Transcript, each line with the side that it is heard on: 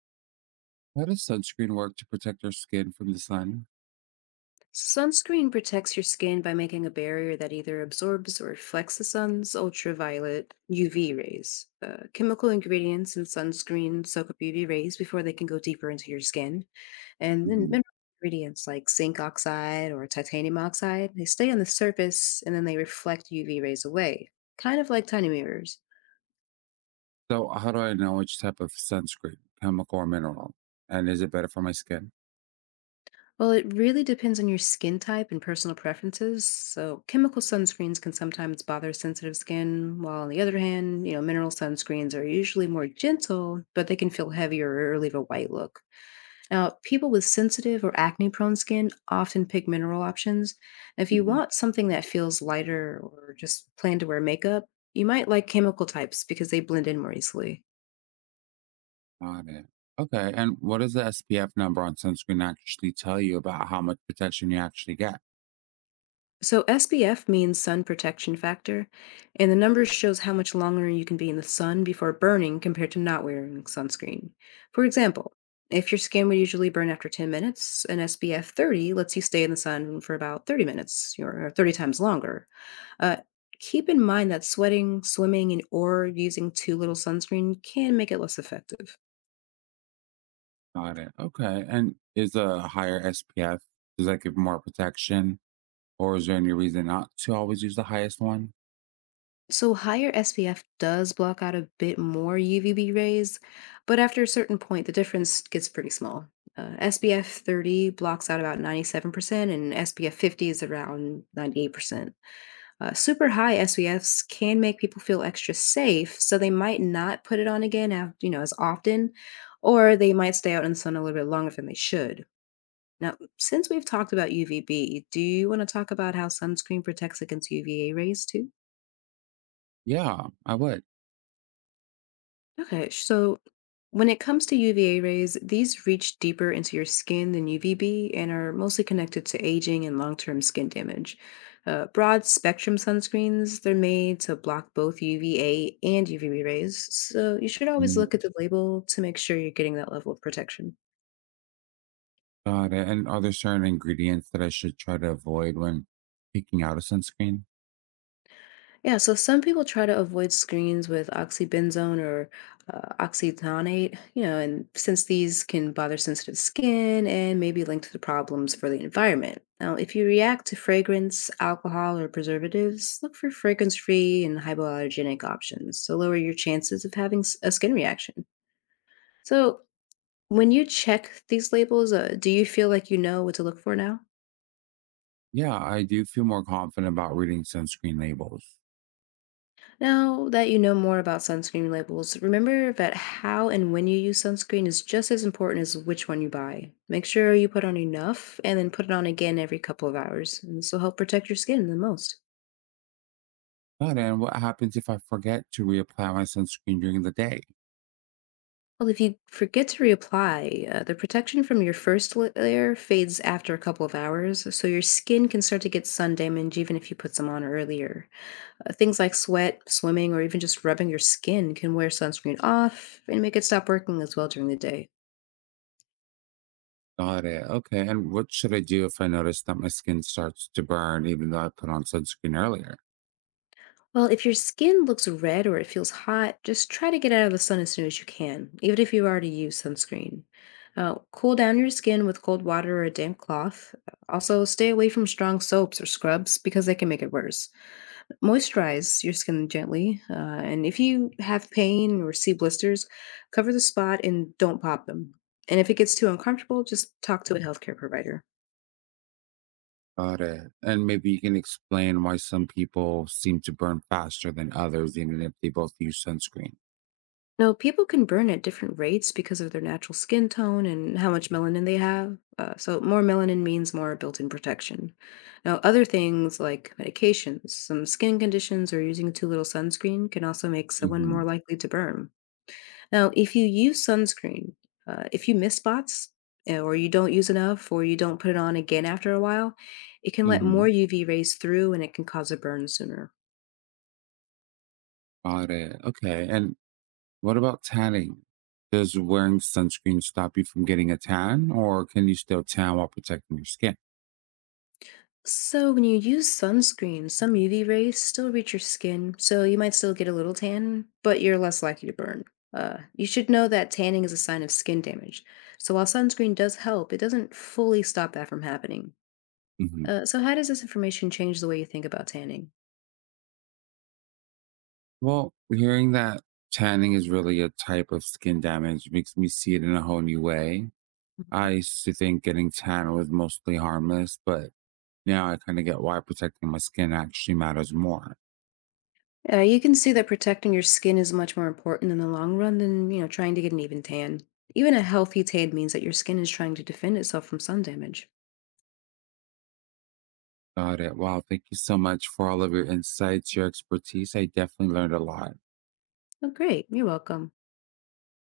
right: How does sunscreen work to protect our skin from the sun?
left: Sunscreen protects your skin by making a barrier that either absorbs or reflects the sun's ultraviolet UV rays. Chemical ingredients in sunscreen soak up UV rays before they can go deeper into your skin. And then
right: Hmm.
left: mineral ingredients like zinc oxide or titanium oxide, they stay on the surface and then they reflect UV rays away, kind of like tiny mirrors.
right: So, how do I know which type of sunscreen, chemical or mineral? And is it better for my skin?
left: Well, it really depends on your skin type and personal preferences. So, chemical sunscreens can sometimes bother sensitive skin, while on the other hand, mineral sunscreens are usually more gentle, but they can feel heavier or leave a white look. Now, people with sensitive or acne prone skin often pick mineral options. If you
right: Hmm.
left: want something that feels lighter or just plan to wear makeup, you might like chemical types because they blend in more easily.
right: Got it. Okay. And what does the SPF number on sunscreen actually tell you about how much protection you actually get?
left: So SPF means sun protection factor, and the number shows how much longer you can be in the sun before burning compared to not wearing sunscreen. For example, if your skin would usually burn after 10 minutes, an SPF 30 lets you stay in the sun for about 30 minutes or 30 times longer. Uh, Keep in mind that sweating, swimming, and or using too little sunscreen can make it less effective.
right: Got it. Okay. And is a higher SPF, does that give more protection? Or is there any reason not to always use the highest one?
left: So higher SPF does block out a bit more UVB rays, but after a certain point, the difference gets pretty small. SPF 30 blocks out about 97%, and SPF 50 is around 98%. Super high SPFs can make people feel extra safe, so they might not put it on again, as often, or they might stay out in the sun a little bit longer than they should. Now, since we've talked about UVB, do you want to talk about how sunscreen protects against UVA rays too?
right: Yeah, I would.
left: Okay, so when it comes to UVA rays, these reach deeper into your skin than UVB and are mostly connected to aging and long term skin damage. Broad spectrum sunscreens, they're made to block both UVA and UVB rays, so you should always look at the label to make sure you're getting that level of protection.
right: Got it, and are there certain ingredients that I should try to avoid when picking out a sunscreen?
left: Yeah, so some people try to avoid screens with oxybenzone or oxytonate, you know, and since these can bother sensitive skin and maybe linked to problems for the environment. Now, if you react to fragrance, alcohol, or preservatives, look for fragrance-free and hypoallergenic options to lower your chances of having a skin reaction. So, when you check these labels, do you feel like you know what to look for now?
right: Yeah, I do feel more confident about reading sunscreen labels.
left: Now that you know more about sunscreen labels, remember that how and when you use sunscreen is just as important as which one you buy. Make sure you put on enough and then put it on again every couple of hours. And this will help protect your skin the most.
right: Got it, and what happens if I forget to reapply my sunscreen during the day?
left: Well, if you forget to reapply, the protection from your first layer fades after a couple of hours, so your skin can start to get sun damage even if you put some on earlier. Things like sweat, swimming, or even just rubbing your skin can wear sunscreen off and make it stop working as well during the day.
right: Got it. Okay, and what should I do if I notice that my skin starts to burn even though I put on sunscreen earlier?
left: Well, if your skin looks red or it feels hot, just try to get out of the sun as soon as you can, even if you already use sunscreen. Cool down your skin with cold water or a damp cloth. Also, stay away from strong soaps or scrubs because they can make it worse. Moisturize your skin gently, and if you have pain or see blisters, cover the spot and don't pop them. And if it gets too uncomfortable, just talk to a healthcare provider.
right: Got it. And maybe you can explain why some people seem to burn faster than others, even if they both use sunscreen.
left: No, people can burn at different rates because of their natural skin tone and how much melanin they have. So more melanin means more built in protection. Now, other things like medications, some skin conditions, or using too little sunscreen can also make someone more
right: Mm-hmm.
left: likely to burn. Now, if you use sunscreen, if you miss spots, or you don't use enough, or you don't put it on again after a while, it can let more
right: Mm-hmm.
left: UV rays through and it can cause a burn sooner.
right: Got it. Okay. And what about tanning? Does wearing sunscreen stop you from getting a tan, or can you still tan while protecting your skin?
left: So when you use sunscreen, some UV rays still reach your skin, so you might still get a little tan, but you're less likely to burn. You should know that tanning is a sign of skin damage. So while sunscreen does help, it doesn't fully stop that from happening.
right: Hmm.
left: So how does this information change the way you think about tanning?
right: Well, hearing that tanning is really a type of skin damage makes me see it in a whole new way.
left: Mhm.
right: I used to think getting tan was mostly harmless, but now I kind of get why protecting my skin actually matters more.
left: You can see that protecting your skin is much more important in the long run than trying to get an even tan. Even a healthy tan means that your skin is trying to defend itself from sun damage.
right: Got it. Wow. Thank you so much for all of your insights, your expertise. I definitely learned a lot.
left: Oh, great! You're welcome.